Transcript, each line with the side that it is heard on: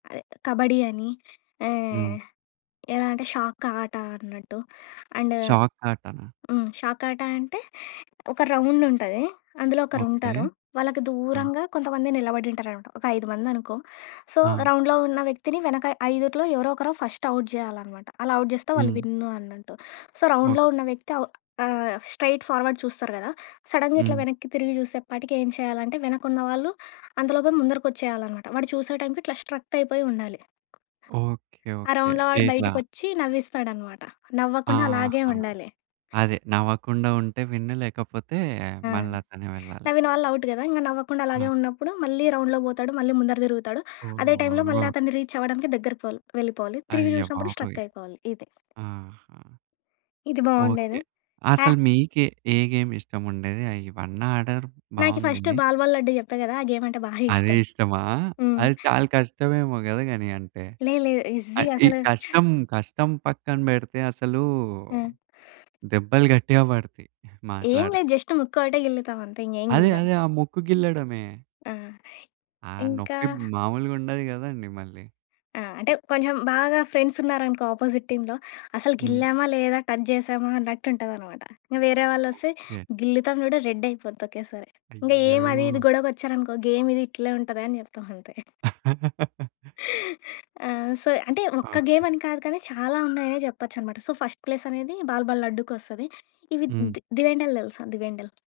left: అదే కబడ్డీ అని.
right: హ్మ్.
left: ఆహ్, ఎలా అంటే షాక్ ఆట అన్నట్టు. అండ్
right: షాక్ ఆటన?
left: హ్మ్. షాకాటా అంటే, ఒక రౌండ్ ఉంటది. అందులో
right: ఓకే.
left: ఒకరుంటారు. వాళ్ళకి
right: ఆ!
left: దూరంగా కొంతమంది నిలబడి ఉంటారనమాట. ఒక ఐదు మంది అనుకో. సో,
right: ఆ!
left: రౌండ్‌లో ఉన్న వ్యక్తిని, వెనక ఐదుట్లో ఎవరో ఒకరు ఫస్ట్ ఔట్ జెయాలనమాట. అలా ఔట్ జెస్తే వాళ్ళు
right: హ్మ్.
left: విన్ను అన్నట్టు. సో, రౌండ్‌లో
right: ఓకే.
left: ఉన్న వ్యక్తి ఔ ఆహ్, స్ట్రెయిట్ ఫార్వర్డ్ చూస్తారు గదా! సడన్‌‌గా ఇట్ల
right: హ్మ్.
left: వెనక్కి తిరిగి జూసేపాటికి ఏం చేయాలంటే, వెనకున్న వాళ్ళు అందులోపె ముందరికొచ్చేయాలనమాట. వాడు చూసే టైమ్‌కీ ఇట్లా స్ట్రక్ట్ అయిపోయి ఉండాలి.
right: ఓకే,
left: ఆ
right: ఓకే.
left: రౌండ్‌లో వాడు
right: ఎట్లా?
left: బయటకొచ్చి నవ్విస్తాడనమాట. నవ్వకుండా అలాగే
right: ఆహా!
left: ఉండాలి.
right: అదే నవ్వకుండా ఉంటే విన్ను. లేకపోతే
left: ఆ!
right: మళ్ళాతనే వెళ్ళాలి.
left: నవ్విన వాళ్ళు ఔట్ గదా! ఇంగ నవ్వకుండా
right: ఆ!
left: అలాగే ఉన్నప్పుడు, మళ్ళీ రౌండ్‌లోకి బోతాడు. మళ్ళీ ముందర తిరుగుతడు. అదే టైమ్‌లో మళ్ళ
right: ఓహో!
left: అతన్ని రీచ్ అవ్వడానికి దగ్గరక్పోవాలి వెళ్ళిపోవాలి. తిరిగి జూశ్నప్పుడు
right: అయ్యబాబోయ్!
left: స్ట్రక్ అయిపోవాలి. ఇదే.
right: ఆహా!
left: ఇది
right: ఓకే.
left: బాగుండేది. ఆ!
right: అసలు మీకె ఏ గేమ్ ఇష్టం ఉండేది. అయ్యి ఇవన్నాడారు
left: నాకి
right: బాగుంది.
left: ఫస్ట్ బాల్ బాల్ లడ్డు జెప్పా గదా! ఆ గేమ్ అంటే బాగా
right: అదె
left: ఇష్టం.
right: ఇష్టమా?
left: హ్మ్.
right: అది చాలా కష్టమేమో గదా గని అంటే.
left: లే లే.
right: అ
left: ఈజీ
right: ఈ
left: అసలు.
right: కష్టం, కష్టం పక్కన బెడితే అసలు,
left: ఆ!
right: దెబ్బలు గట్టిగా బడతాయి.
left: ఏం లేదు.
right: మాట్లాడితే.
left: జస్ట్ ముక్కొకటే గిల్లుతాం అంతే. ఇంగ ఏం
right: అదే
left: గిల్లం.
right: అదే ఆ ముక్కు గిల్లడమే.
left: ఆ!
right: ఆ!
left: ఇంకా
right: నొప్పి మాములుగా ఉండదు గదండీ మళ్ళీ.
left: ఆ! అంటే కొంచెం బాగా ఫ్రెండ్సున్నారనుకో అపోజిట్ టీమ్‌లొ, అసలు
right: హ్మ్.
left: గిల్లామా లేదా? టజ్ జెశామా అన్నట్టుంటదనమాట. ఇగ వేరే వాళ్ళోస్తే
right: ఓకే.
left: గిల్లుతాము చూడు రెడ్ అయిపోద్ది ఒకేసారి. ఇంగ
right: అయ్యో!
left: ఏం అది ఇది గొడవకొచ్చారనుకో గేమ్ ఇది ఇట్లే ఉంటది అని చెప్తాం అంతే. ఆ! సో, అంటే ఒక్క
right: ఓకే.
left: గేమ్ అని కాదు కానీ, చాలా ఉన్నాయనే జెప్పొచ్చు అనమాట. సో, ఫస్ట్ ప్లేస్ అనేది బాల్ బాల్ లడ్డుకొస్తది. ఇవి
right: హ్మ్.
left: ది దివెండల్ తెలుసా దివెండల్?